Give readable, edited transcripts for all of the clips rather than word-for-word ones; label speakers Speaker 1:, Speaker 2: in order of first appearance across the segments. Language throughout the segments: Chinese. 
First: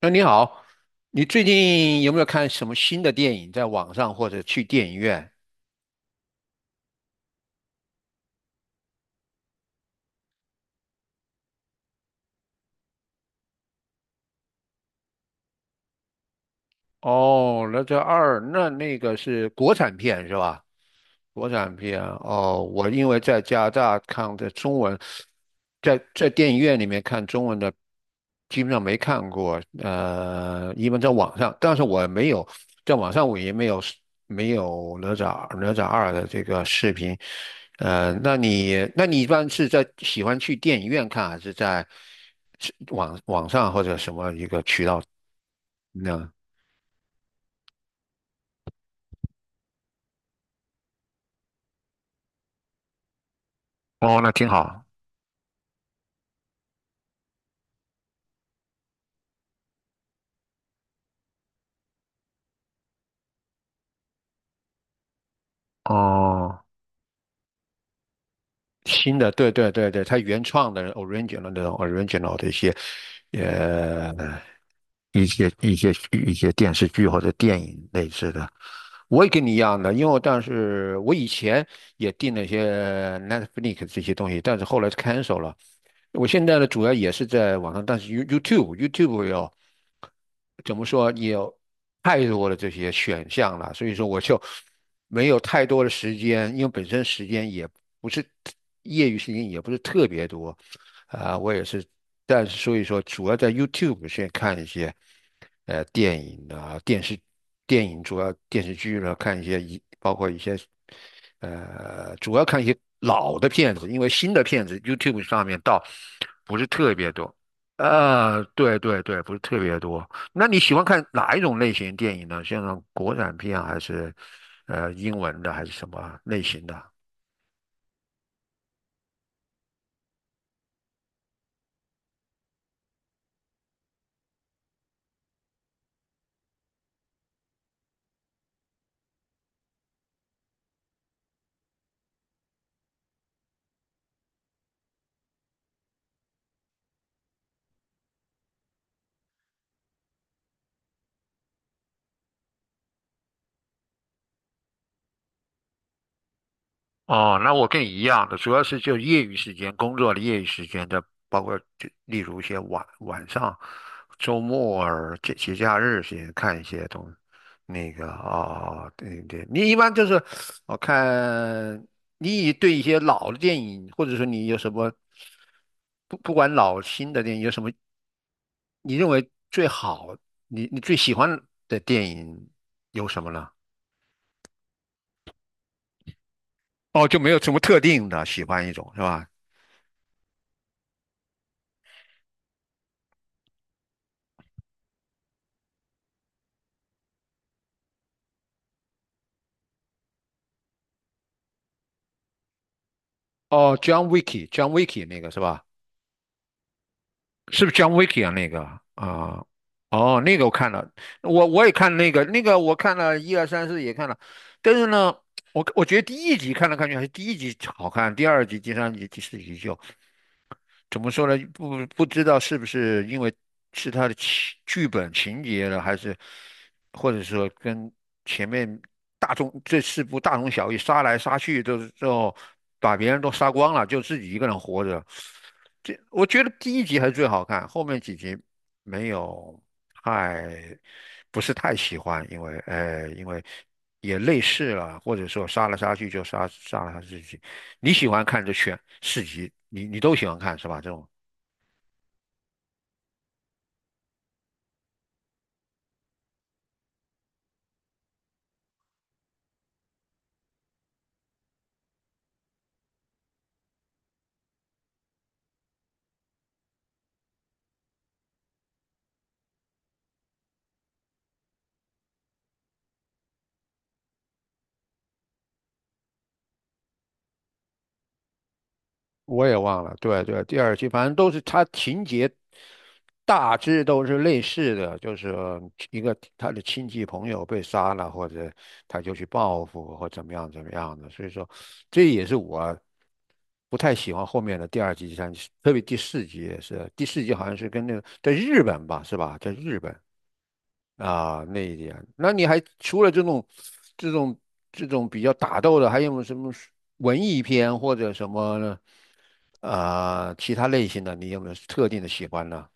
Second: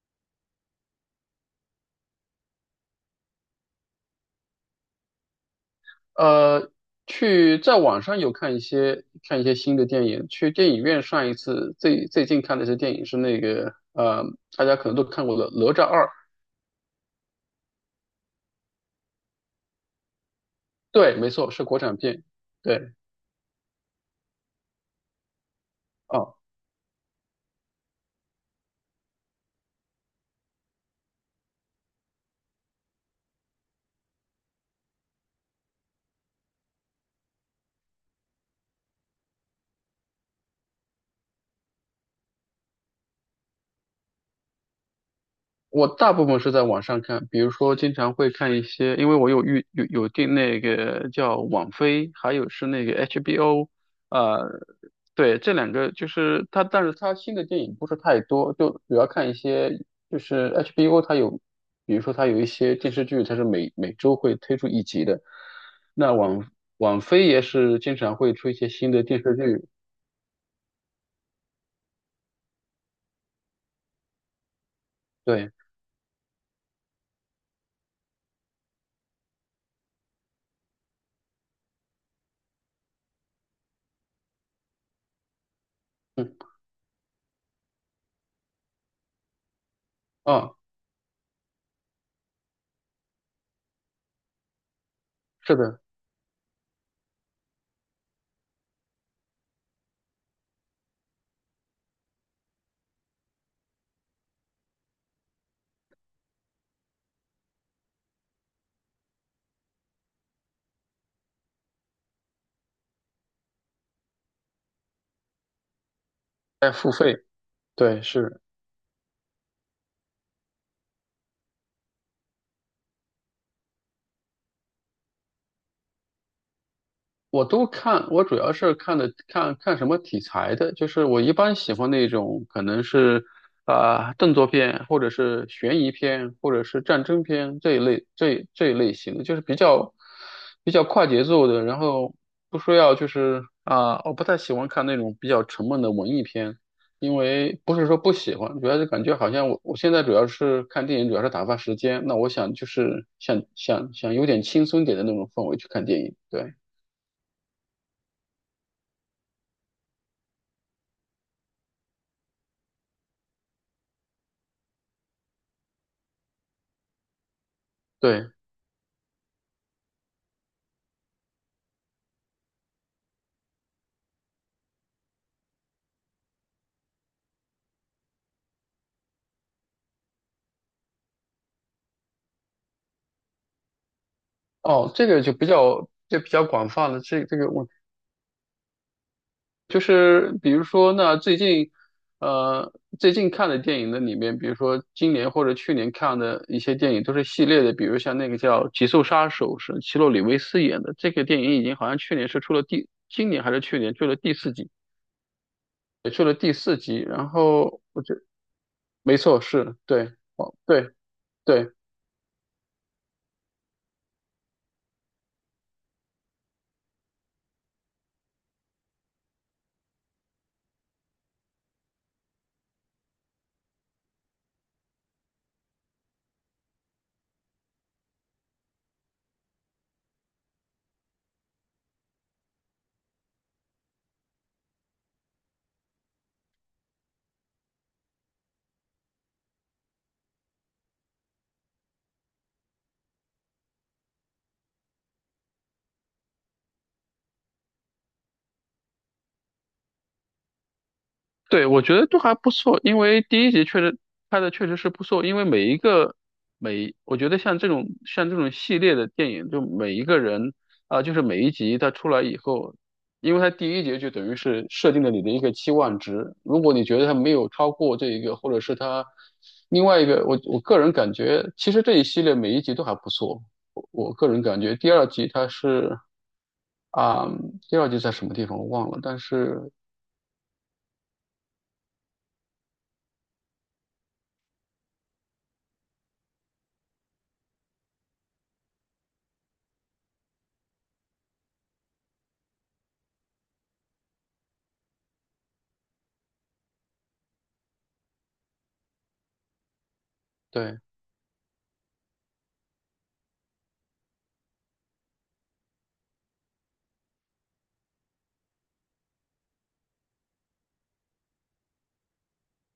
Speaker 1: 哎，你好，你最近有没有看什么新的电影在网上或者去电影院？
Speaker 2: 呃，去在网上有看一些新的电影，去电影院上一次最最近看的一些电影是那个大家可能都看过的《哪吒二》，
Speaker 1: 哦，那这二，那个是国产片是吧？
Speaker 2: 对，没
Speaker 1: 国
Speaker 2: 错，是
Speaker 1: 产
Speaker 2: 国产
Speaker 1: 片啊
Speaker 2: 片，
Speaker 1: 哦，我
Speaker 2: 对。
Speaker 1: 因为在加拿大看的中文，在
Speaker 2: 啊，
Speaker 1: 电影院里面看中文的，基本上没看过。一般在网上，但是我没有在网上，我也没有哪吒二的这个视频。那你一般是在喜欢去电影院看，还是是网上或者什么一个渠道
Speaker 2: 我大部
Speaker 1: 呢？
Speaker 2: 分是在网上看，比如说经常会看一些，因为我有预有有订那个叫网飞，还有是那个 HBO，
Speaker 1: 哦，那挺
Speaker 2: 呃，
Speaker 1: 好。
Speaker 2: 对，这两个就是它，但是它新的电影不是太多，就主要看一些就是 HBO 它有，比如说它有一些电视剧，它是每周会推出一集的。那网
Speaker 1: 哦。
Speaker 2: 网飞也是经常会出一些新的
Speaker 1: 新
Speaker 2: 电
Speaker 1: 的，
Speaker 2: 视
Speaker 1: 对
Speaker 2: 剧，
Speaker 1: 对对对，它原创的 original 那种 original 的一些，呃，一
Speaker 2: 对，
Speaker 1: 些一些一些电视剧或者电影类似的，我也跟你一样的，因为我当时我以前也订了一些 Netflix 这些东西，但是后来 cancel 了，我
Speaker 2: 嗯，
Speaker 1: 现在呢，主要也是在网上，但是 YouTube 有
Speaker 2: 啊，
Speaker 1: 怎么说，也有太多的这些选项了，所以说我就没有
Speaker 2: 是
Speaker 1: 太
Speaker 2: 的，
Speaker 1: 多的时间，因为本身时间也不是业余时间也不是特别多，啊、我也是，但是所以说主要在 YouTube 先看一些电影啊、电视、电影主要电视剧了，看一些包括一些。主要看一些老的片子，因为新的片子 YouTube 上面倒不是
Speaker 2: 在付
Speaker 1: 特别
Speaker 2: 费，
Speaker 1: 多。
Speaker 2: 对，是。
Speaker 1: 对对对，不是特别多。那你喜欢看哪一种类型电影呢？像国产片啊还是英文的，还是什么类型的？
Speaker 2: 我都看，我主要是看的看什么题材的，就是我一般喜欢那种可能是动作片，或者是悬疑片，或者是战争片这一类型的，就是比较快节奏的，然后不说要就是啊、我不太喜欢看那种比较沉闷的文艺片，因为不是说不喜欢，主要是感觉好像我现在主要是看电影，主要是打发时间，那我想就是想有点轻松点的那种氛围去看电影，对
Speaker 1: 哦，那我跟你一样的，主要是就业余时间、工作的业余时间的，包括就例如一些晚上、周末儿、节假日时间看一些那个
Speaker 2: 对。
Speaker 1: 啊、对对，你一般就是我看你对一些老的电影，或者说你有什么不管老新的电影，有什么你认为最好，你最喜欢的电影有什么呢？
Speaker 2: 哦，这个就比较广泛了。
Speaker 1: 哦，就
Speaker 2: 这
Speaker 1: 没
Speaker 2: 这
Speaker 1: 有
Speaker 2: 个
Speaker 1: 什么
Speaker 2: 问题，
Speaker 1: 特定的喜欢一种是吧？
Speaker 2: 就是比如说，那最近呃最近看的电影的里面，比如说今年或者去年看的一些电影都是系列的，比如像那个叫《极速杀手》，是奇洛里维斯演的。这个电影已经好像去年是出了第，今年还是
Speaker 1: 哦
Speaker 2: 去年出
Speaker 1: ，John
Speaker 2: 了第四
Speaker 1: Wick，John
Speaker 2: 季，
Speaker 1: Wick 那个是吧？
Speaker 2: 也出了第四集。然
Speaker 1: 是不是
Speaker 2: 后
Speaker 1: John
Speaker 2: 我觉
Speaker 1: Wick 啊？那个
Speaker 2: 没错，
Speaker 1: 啊，
Speaker 2: 是对
Speaker 1: 哦，那个我看了，
Speaker 2: 对
Speaker 1: 我
Speaker 2: 对。
Speaker 1: 也看那个，那个我看了一二三四也看了，但是呢，我觉得第一集看来看去还是第一集好看，第二集、第三集、第四集就怎么说呢？不知道是不是因为是他的剧本情节了，还是或者说跟前面大众这四部大同小异，杀来杀去都是最后把别人都杀光了，就自己一个人活着。这我觉得第一集还是最好看，后面几集没有太不是太喜欢，因为因为也类似了，或者说杀来杀去就杀了他自己。你喜欢看这选四集，你都喜欢看是吧？这种
Speaker 2: 对，我觉得都还不错，因为第一集确实拍的确实是不错，因为每一个每，我觉得像这种系列的电影，就每一个人就是每一集它出来以后，因为它第一集就等于是设定了你的一个期望值，如果你觉得它没有超过这一个，或者是它另外一个，我个人感觉，其实这一系列每一集都还不错，我个人感觉第二集它是啊、第二集在什么地方我忘了，但
Speaker 1: 我
Speaker 2: 是
Speaker 1: 也忘了，对对，第二集反正都是它情节大致都是类似的，就是一个他的亲戚朋友被杀了，或者他就去报复或怎么样怎么样的，所以说这也是我不太喜欢后面的第二季、第三季，特别第四集也是，第四集好像是跟那个在日本吧，是吧？在日本，
Speaker 2: 对。
Speaker 1: 啊，那一点，那你还除了这种、这种比较打斗的，还有没有什么是文艺片或者什么呢？啊、其他类型的，你有没有特定的喜欢呢？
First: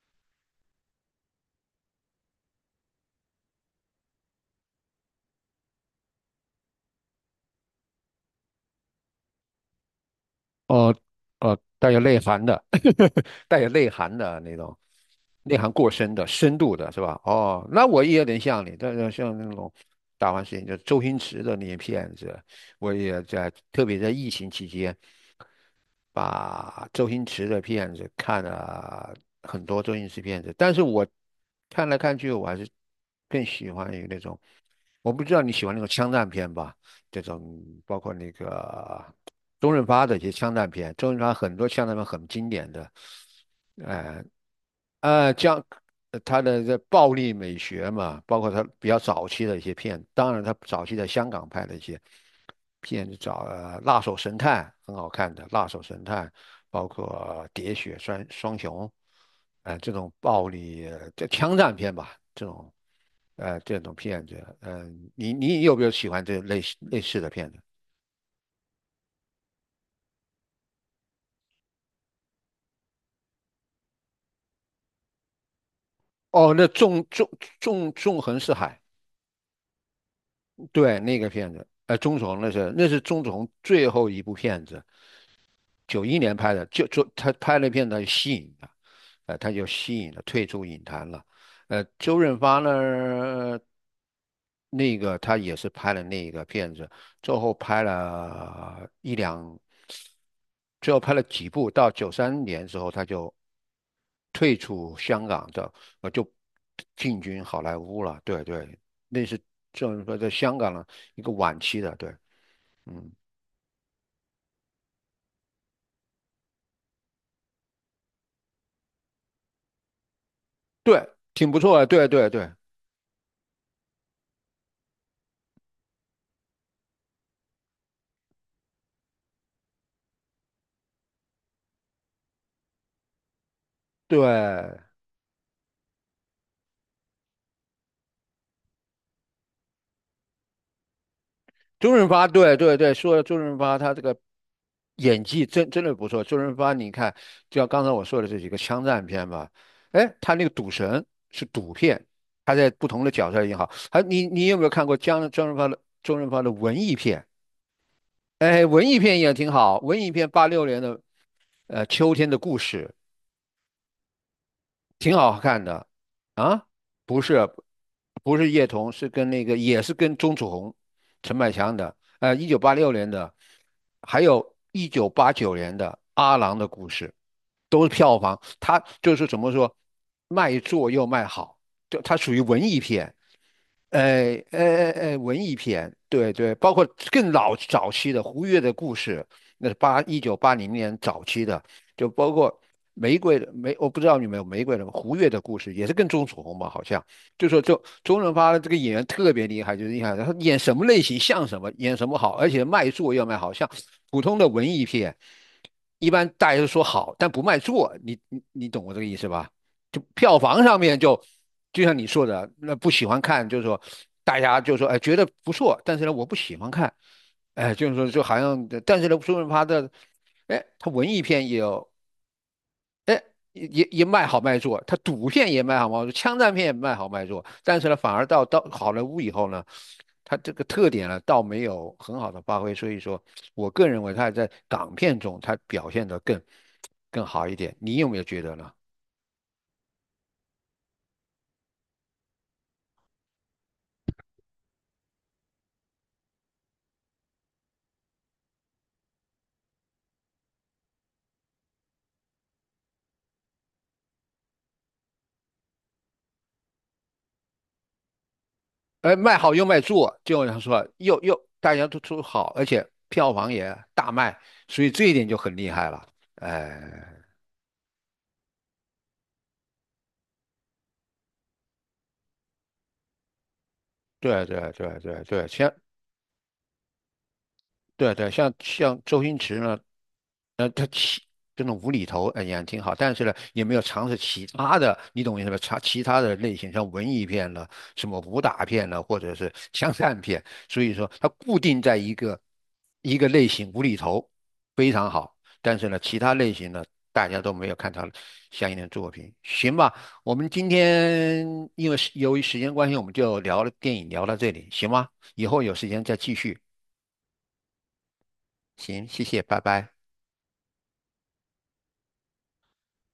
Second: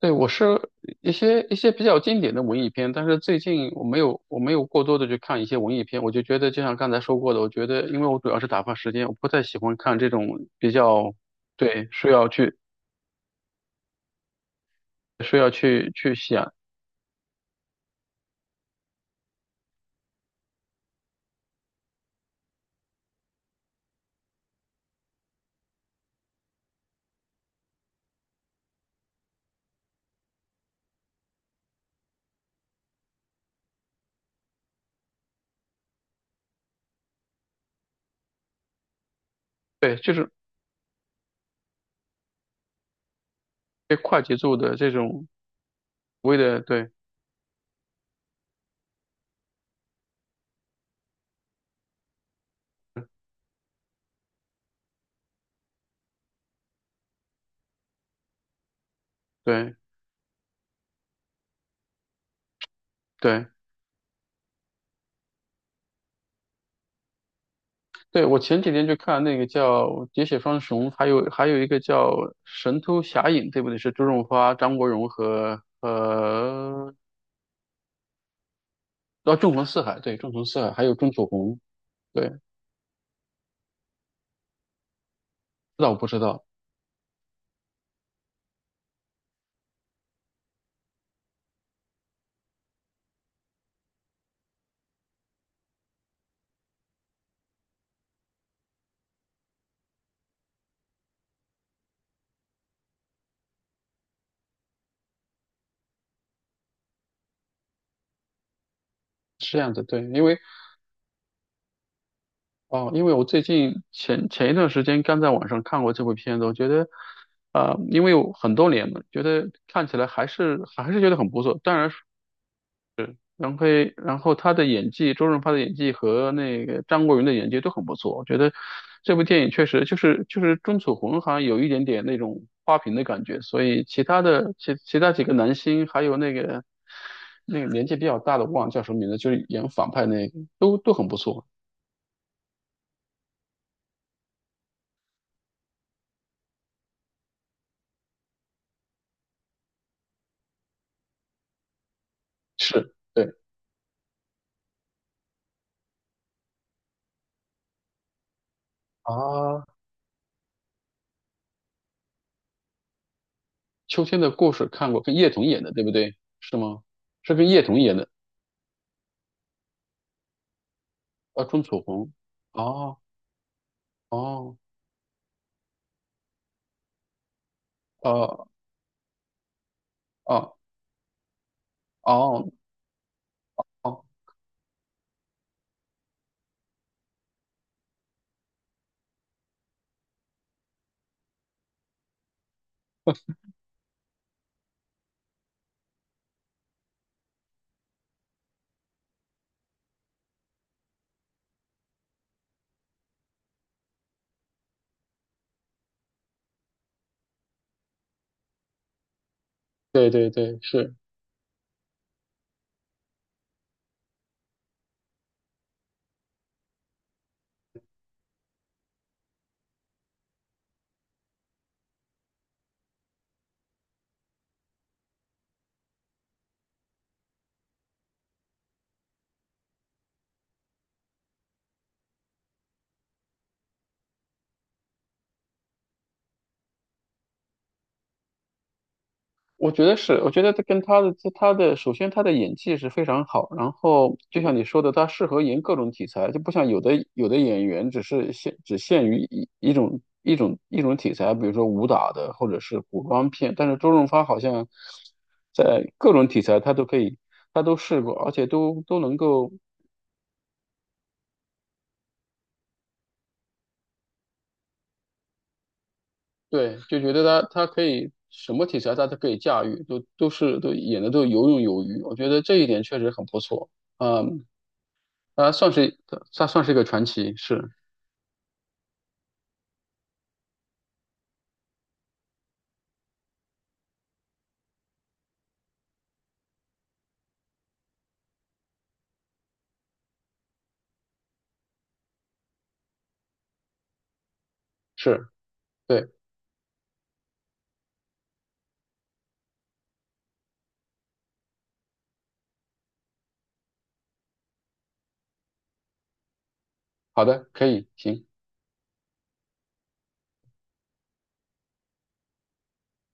Speaker 2: 对，我是一些比较经典的文艺片，但是最近我没有过多的去看一些文艺片，我就觉得就像刚才说过的，我觉得因为我主要是打发时间，我不太喜欢看这种比
Speaker 1: 哦
Speaker 2: 较，
Speaker 1: 哦，
Speaker 2: 对，
Speaker 1: 带有
Speaker 2: 需
Speaker 1: 内
Speaker 2: 要
Speaker 1: 涵
Speaker 2: 去
Speaker 1: 的，带有内涵的那种，内涵过深
Speaker 2: 去
Speaker 1: 的、
Speaker 2: 想，
Speaker 1: 深度的，是吧？哦，那我也有点像你，但是像那种打完事情，就周星驰的那些片子，我也在，特别在疫情期间。把周星驰的片子看了很多周星驰片子，但是我看来看去，我还是更喜欢于那种，我不知道你喜欢那种枪战片吧？这种包括那个周润
Speaker 2: 对，
Speaker 1: 发
Speaker 2: 就
Speaker 1: 的一些
Speaker 2: 是
Speaker 1: 枪战片，周润发很多枪战片很经典的，
Speaker 2: 对快
Speaker 1: 哎。
Speaker 2: 节奏的这种
Speaker 1: 将
Speaker 2: 所谓
Speaker 1: 他
Speaker 2: 的，
Speaker 1: 的这
Speaker 2: 对
Speaker 1: 暴力美学嘛，包括他比较早期的一些片，当然他早期在香港拍的一些片，找《辣手神探》很好看的《辣手神探》，包括《喋血双雄》，
Speaker 2: 对
Speaker 1: 这种暴力这枪战片吧，这种
Speaker 2: 对
Speaker 1: 呃这种片子，你有没有喜欢这类似的片子？
Speaker 2: 对，我前几天去看那个叫《喋血双雄》，还有还有一个叫《神偷侠影》，对不对？是周润发、张国荣和
Speaker 1: 哦，那
Speaker 2: 和
Speaker 1: 纵横四海，
Speaker 2: 哦，纵横四海，对，纵横四海，还有
Speaker 1: 对
Speaker 2: 钟
Speaker 1: 那
Speaker 2: 楚
Speaker 1: 个片
Speaker 2: 红，
Speaker 1: 子，钟楚
Speaker 2: 对，知
Speaker 1: 红那是钟楚红最后一部片子，
Speaker 2: 道我
Speaker 1: 九
Speaker 2: 不
Speaker 1: 一
Speaker 2: 知
Speaker 1: 年
Speaker 2: 道
Speaker 1: 拍的，就他拍那片，他就吸引了，退出影坛了。周润发呢，那个他也是拍了那个片子，最后拍了一两，最后拍了几部，到93年之后他就退出香港的，就进军好莱坞了。对对，那是
Speaker 2: 是这样子，
Speaker 1: 周
Speaker 2: 对，
Speaker 1: 润发
Speaker 2: 因
Speaker 1: 在
Speaker 2: 为
Speaker 1: 香港的一个晚期的，对，
Speaker 2: 哦，因
Speaker 1: 嗯，
Speaker 2: 为我最近前一段时间刚在网上看过这部片子，我觉得，呃，因为有很多年了，觉得看起来还是
Speaker 1: 对，
Speaker 2: 觉得很不
Speaker 1: 挺不
Speaker 2: 错，当
Speaker 1: 错的，
Speaker 2: 然
Speaker 1: 对对对
Speaker 2: 然后，然后他的演技，周润发的演技和那个张国荣的演技都很不错。我觉得这部电影确实就是钟楚红好像有一点点那种花瓶的感觉，所以其他的其
Speaker 1: 对。
Speaker 2: 其他几个男星还有那个年纪比较大的，我忘了叫什么名字，就是演反派那个都很不错。
Speaker 1: 周润发，对对对，说到周润发，他这个演技真的不错。周润发，你看，就像刚才我说的这几个枪战片吧，哎，他那个赌神是赌片，他在不
Speaker 2: 是，
Speaker 1: 同的角
Speaker 2: 对，
Speaker 1: 色也好，还你有没有看过江周润发的周润发的文艺片？哎，文艺
Speaker 2: 啊，
Speaker 1: 片也挺好，文艺片八六年的《秋天的故事》，
Speaker 2: 《秋天的故事》看过，
Speaker 1: 挺
Speaker 2: 跟叶
Speaker 1: 好
Speaker 2: 童演
Speaker 1: 看
Speaker 2: 的，对
Speaker 1: 的
Speaker 2: 不对？是
Speaker 1: 啊，
Speaker 2: 吗？
Speaker 1: 不
Speaker 2: 是
Speaker 1: 是，
Speaker 2: 跟叶童演的，
Speaker 1: 不是叶童，是跟那个也是跟钟楚红、陈
Speaker 2: 啊，
Speaker 1: 百
Speaker 2: 钟
Speaker 1: 强
Speaker 2: 楚
Speaker 1: 的，
Speaker 2: 红。
Speaker 1: 一九八六
Speaker 2: 哦
Speaker 1: 年的，还有
Speaker 2: 哦，
Speaker 1: 1989年的《阿郎的故事》，都是票房，
Speaker 2: 哦
Speaker 1: 它就是怎么说，
Speaker 2: 哦
Speaker 1: 卖座又卖好，就它属于
Speaker 2: 哦
Speaker 1: 文艺片。
Speaker 2: 哦。
Speaker 1: 哎哎哎哎，文艺片，对对，包括更老早期的胡月的故事，那是1980年早期的，就包括玫瑰的玫，我不知道你们有玫瑰的胡月的故事，也是跟钟楚红吧，好像就说周润发这个演员特别厉害，就是厉害，他演什么类型像什么，演什么好，而且卖座要卖好，像普通的文艺片，一般大家都说好，但不卖座，你懂我这个意思吧？就
Speaker 2: 对对
Speaker 1: 票
Speaker 2: 对，
Speaker 1: 房上
Speaker 2: 是，
Speaker 1: 面就就像你说的，那不喜欢看，就是说大家就说哎觉得不错，但是呢我不喜欢看，哎就是说就好像，但是呢说明他的，哎他文艺片也有。也卖好卖座，他赌片也卖好卖座，枪战片也卖好卖座，但是呢，反而到好莱坞以后呢，他这个特点呢，倒没有很好的发挥，所以说，我个人认为还在港片中他表现的更好一点，你有没有觉得呢？
Speaker 2: 我觉得是，我觉得他跟他的他的，首先他的演技是非常好，然后就像你说的，他适合演各种题材，就不像有的演员只是限只限于一种一种题材，比如说武打的或者是古装片，但是周润发好像在各种题材他都可以，他都试过，而且都能
Speaker 1: 卖
Speaker 2: 够，
Speaker 1: 好又卖座，就像说又大家都好，而且票房也大卖，所以这一点就很厉害了。
Speaker 2: 对，就觉
Speaker 1: 哎，
Speaker 2: 得他可以什么题材他都可以驾驭，都演的都游刃有余，我觉得这一点确实很不错。
Speaker 1: 对
Speaker 2: 嗯。
Speaker 1: 对对对对，
Speaker 2: 呃，
Speaker 1: 像，
Speaker 2: 算是算是一个传奇，是
Speaker 1: 对对，像周星驰呢，这种无厘头，哎呀，挺好，但是呢，也没有尝试其他的，你懂我意思吧？尝其他的类型，像文艺片了，什么武打片了，或者是枪战片，所以说它固定在一个类型，无厘头非常
Speaker 2: 是，
Speaker 1: 好，但是呢，
Speaker 2: 对，
Speaker 1: 其他类型呢，大家都没有看到相应的作品，行吧？我们今天因为由于时间关系，我们就聊了电影，聊到这里，行吗？以后有时间再继续，
Speaker 2: 好的，可以，行。
Speaker 1: 行，谢谢，拜拜。